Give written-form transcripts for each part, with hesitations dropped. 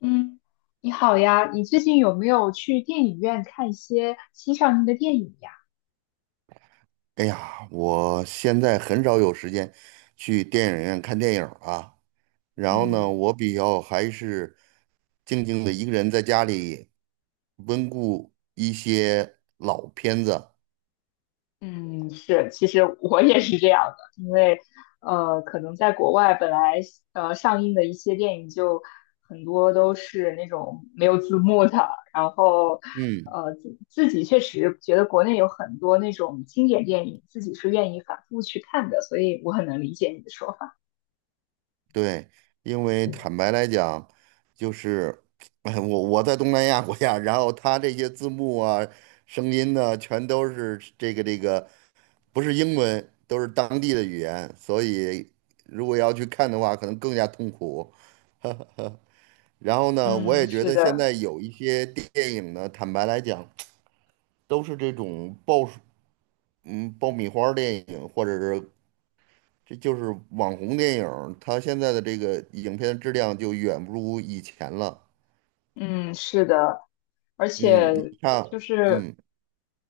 嗯，你好呀，你最近有没有去电影院看一些新上映的电影呀？哎呀，我现在很少有时间去电影院看电影儿啊。然后呢，嗯我比较还是静静的一个人在家里温故一些老片子。嗯，是，其实我也是这样的，因为可能在国外本来上映的一些电影就很多都是那种没有字幕的，然后嗯，自己确实觉得国内有很多那种经典电影，自己是愿意反复去看的，所以我很能理解你的说法。对，因为坦白来讲，就是 哎，我在东南亚国家，然后他这些字幕啊、声音呢，全都是这个，不是英文，都是当地的语言，所以如果要去看的话，可能更加痛苦。然后呢，我嗯，也觉是得现的。在有一些电影呢，坦白来讲，都是这种爆，爆米花儿电影，或者是这就是网红电影儿，它现在的这个影片质量就远不如以前了。嗯，是的，而嗯，且你看，就是嗯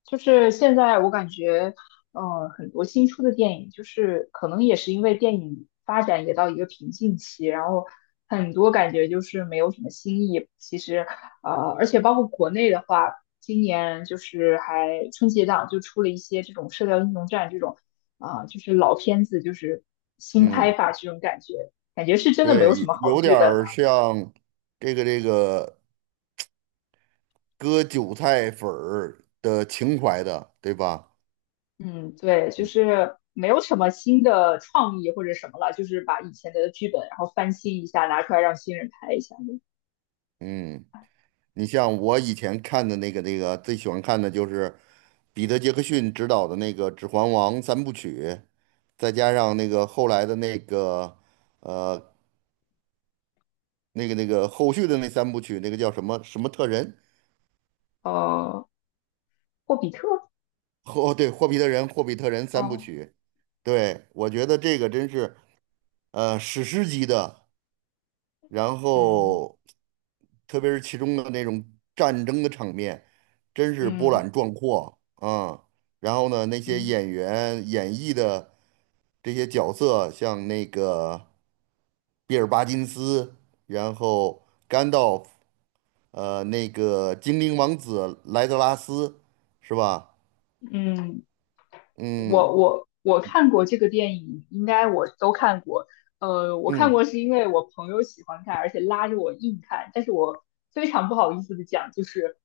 就是现在我感觉，很多新出的电影，就是可能也是因为电影发展也到一个瓶颈期，然后很多感觉就是没有什么新意。其实，呃，而且包括国内的话，今年就是还春节档就出了一些这种《射雕英雄传》这种，啊、就是老片子，就是新拍嗯，法这种感觉，感觉是真的没有什对，么好有剧点本儿了。像这个割韭菜粉儿的情怀的，对吧？嗯，对，就是没有什么新的创意或者什么了，就是把以前的剧本然后翻新一下，拿出来让新人拍一下。嗯。你像我以前看的那个最喜欢看的就是彼得·杰克逊执导的那个《指环王》三部曲，再加上那个后来的那个呃那个后续的那三部曲，那个叫什么什么特人？呃，霍比特，霍对霍比特人，霍比特人三部哦，曲。对，我觉得这个真是史诗级的。然嗯后特别是其中的那种战争的场面，真是波嗯澜壮阔啊。然后呢，那些嗯演员演绎的这些角色，像那个比尔·巴金斯，然后甘道夫，那个精灵王子莱德拉斯，是吧？嗯，嗯我看过这个电影，应该我都看过。呃，我看嗯，过是因为我朋友喜欢看，而且拉着我硬看，但是我非常不好意思的讲，就是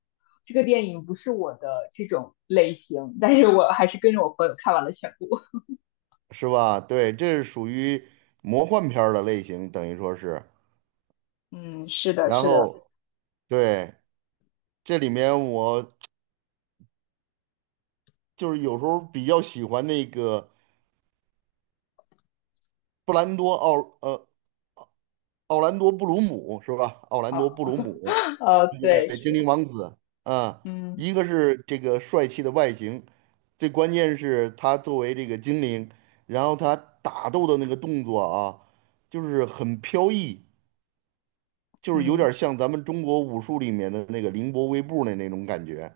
这个电影不是我的这种类型，但是我还是跟着我朋友看完了全部。是吧？对，这是属于魔幻片儿的类型，等于说是。嗯，是的，然是的，后对，这里面我就是有时候比较喜欢那个布兰多奥呃奥兰多布鲁姆是吧？奥兰啊，多布鲁姆，呃，对，对，精灵是，王子啊，嗯，一个是这个帅气的外形，最关键是他作为这个精灵，然后他打斗的那个动作啊，就是很飘逸，就是有嗯点像咱们中国武术里面的那个凌波微步的那种感觉。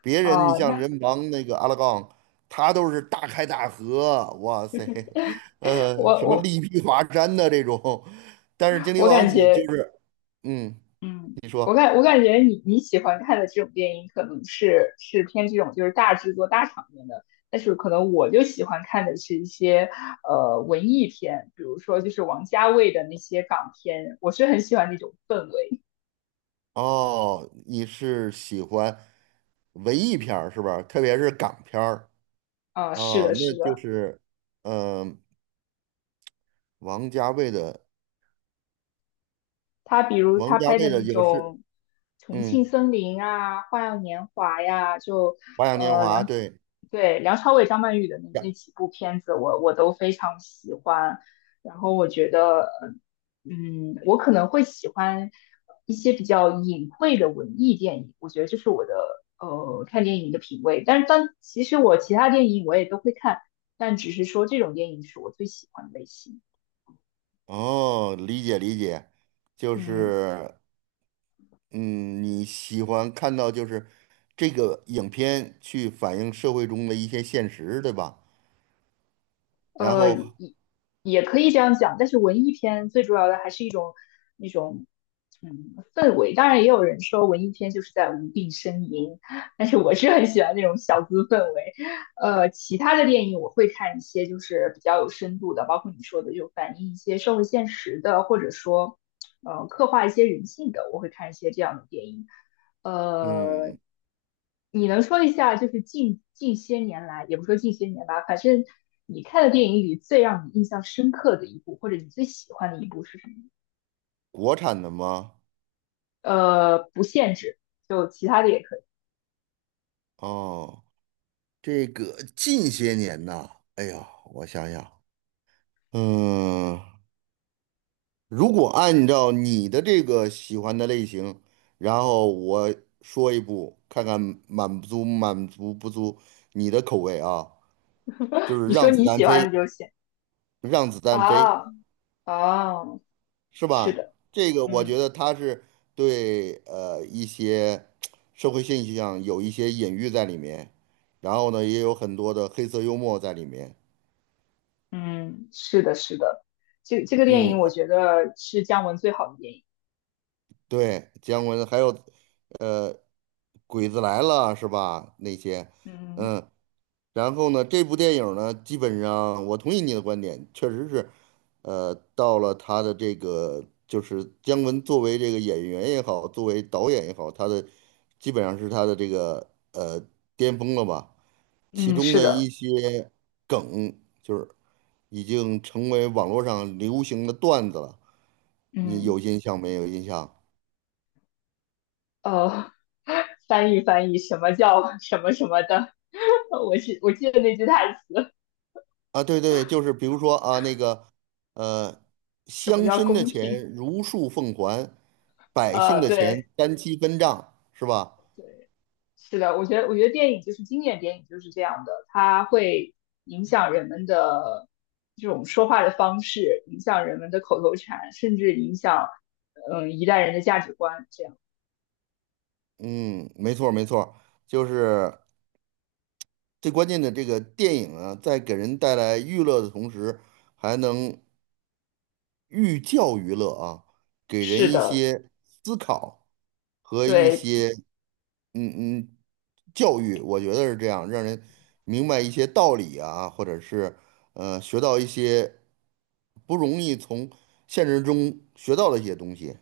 别人你哦，像那人王那个阿拉贡，他都是大开大合，哇塞，我什么我力劈华山的这种，但是精灵我王感子觉，就是，嗯，嗯你我说，感我感觉你喜欢看的这种电影，可能是偏这种就是大制作、大场面的，但是可能我就喜欢看的是一些文艺片，比如说就是王家卫的那些港片，我是很喜欢那种氛围。哦，你是喜欢文艺片儿是吧？特别是港片儿啊，是哦，的，那是就的。是，嗯、王家卫的，他比如王他家拍卫的的那有是，种《重庆嗯，森林》啊，《花样年华》呀，就《花样年呃华》梁对。对梁朝伟、张曼玉的那几部片子我，我都非常喜欢。然后我觉得，嗯，我可能会喜欢一些比较隐晦的文艺电影，我觉得这是我的看电影的品味。但是其实我其他电影我也都会看，但只是说这种电影是我最喜欢的类型。哦，理解理解，就嗯。是嗯，你喜欢看到就是这个影片去反映社会中的一些现实，对吧？然呃，后，也也可以这样讲，但是文艺片最主要的还是一种那种氛围。当然，也有人说文艺片就是在无病呻吟，但是我是很喜欢那种小资氛围。其他的电影我会看一些就是比较有深度的，包括你说的就反映一些社会现实的，或者说刻画一些人性的，我会看一些这样的电影。呃，嗯，你能说一下，就是近些年来，也不说近些年吧，反正你看的电影里最让你印象深刻的一部，或者你最喜欢的一部是什么？国产的吗？呃，不限制，就其他的也可以。哦，这个近些年呐，哎呀，我想想，嗯，如果按照你的这个喜欢的类型，然后我说一部，看看满足满足不足你的口味啊，就是你说《让子你弹喜欢飞》，的就行。《让子弹飞》啊啊，是是吧？的，这个我嗯觉得他是对一些社会现象有一些隐喻在里面，然后呢也有很多的黑色幽默在里面。嗯，是的，是的，这个电嗯，影我啊觉得是姜文最好的电影。对，姜文还有呃《鬼子来了》是吧？那些，嗯嗯，然后呢，这部电影呢，基本上我同意你的观点，确实是，呃，到了他的这个，就是姜文作为这个演员也好，作为导演也好，他的基本上是他的这个巅峰了吧。其嗯，中是的一的，些梗，就是已经成为网络上流行的段子了。你嗯有印象没有印象？呃，翻译翻译，什么叫什么什么的？我记得那句台词，啊，对对，就是比如说啊，那个，呃，什乡么叫绅的公平？钱如数奉还，百姓呃，的钱对，单期分账，是吧？是的，我觉得电影就是经典电影就是这样的，它会影响人们的这种说话的方式，影响人们的口头禅，甚至影响一代人的价值观。这样嗯，没错儿没错儿就是最关键的这个电影啊，在给人带来娱乐的同时，还能寓教于乐啊，给人是一的，些思考和一对，些嗯嗯，教育我觉得是这样，让人明白一些道理啊，或者是学到一些不容易从现实中学到的一些东西。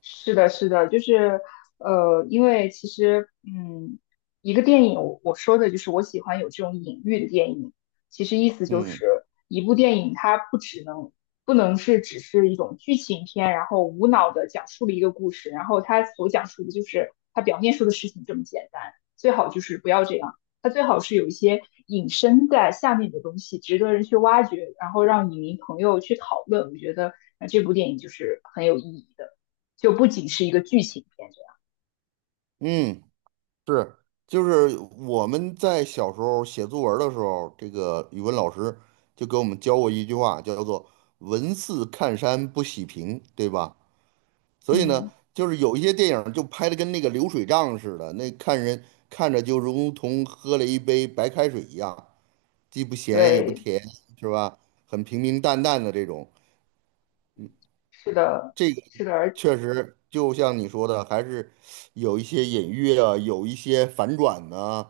是的，是的，就是因为其实一个电影，我说的就是我喜欢有这种隐喻的电影。其实意思就嗯是一部电影，它不能是只是一种剧情片，然后无脑的讲述了一个故事，然后它所讲述的就是它表面说的事情这么简单。最好就是不要这样，它最好是有一些隐身在下面的东西，值得人去挖掘，然后让影迷朋友去讨论。我觉得这部电影就是很有意义的。就不仅是一个剧情片这样。嗯，是，就是我们在小时候写作文儿的时候，这个语文老师就给我们教过一句话，叫做“文似看山不喜平”，对吧？所以呢，嗯，就是有一些电影就拍的跟那个流水账似的，那看人看着就如同喝了一杯白开水一样，既不咸也不对，甜，是吧？很平平淡淡的这种，是的，这个是的，而确实就像你说的，还是有一些隐喻啊，有一些反转呐，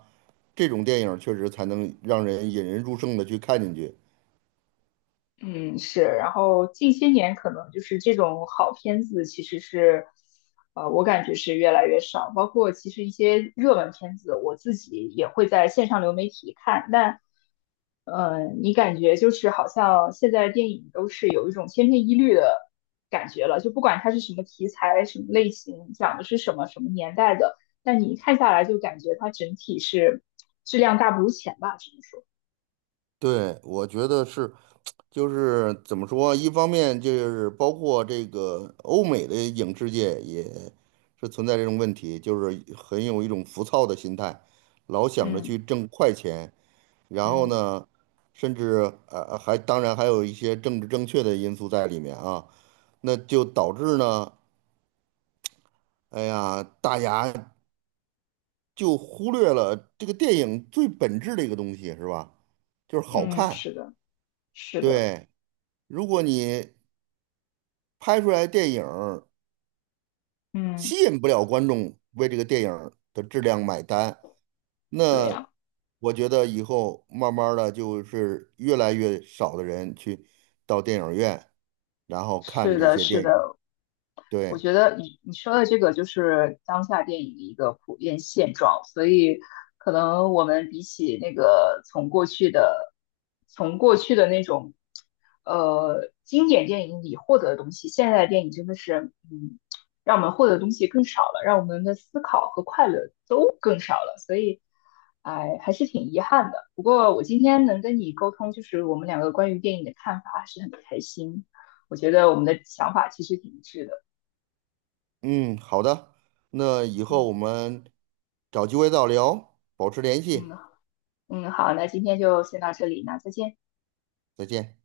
这种电影确实才能让人引人入胜的去看进去。嗯，是，然后近些年可能就是这种好片子，其实是，我感觉是越来越少。包括其实一些热门片子，我自己也会在线上流媒体看。但，你感觉就是好像现在电影都是有一种千篇一律的感觉了，就不管它是什么题材、什么类型、讲的是什么、什么年代的，但你一看下来就感觉它整体是质量大不如前吧，只能说。对，我觉得是，就是怎么说，一方面就是包括这个欧美的影视界也是存在这种问题，就是很有一种浮躁的心态，老想着嗯去挣快钱，然后嗯呢，甚至还当然还有一些政治正确的因素在里面啊，那就导致呢，哎呀，大家就忽略了这个电影最本质的一个东西，是吧？就是好嗯，看。是的，是的。对，如果你拍出来的电影儿嗯，吸引不了观众为这个电影儿的质量买单，对那呀，我觉得以后慢慢的就是越来越少的人去到电影院，然后看是这的，些是电影。的，我对，觉得你说的这个就是当下电影的一个普遍现状，所以可能我们比起那个从过去的那种经典电影里获得的东西，现在的电影真的是让我们获得的东西更少了，让我们的思考和快乐都更少了，所以哎还是挺遗憾的。不过我今天能跟你沟通，就是我们两个关于电影的看法，还是很开心。我觉得我们的想法其实挺一致的。嗯，好的，那以后嗯我们找机会再聊，保持联系，嗯嗯，好，那今天就先到这里，那再见。再见。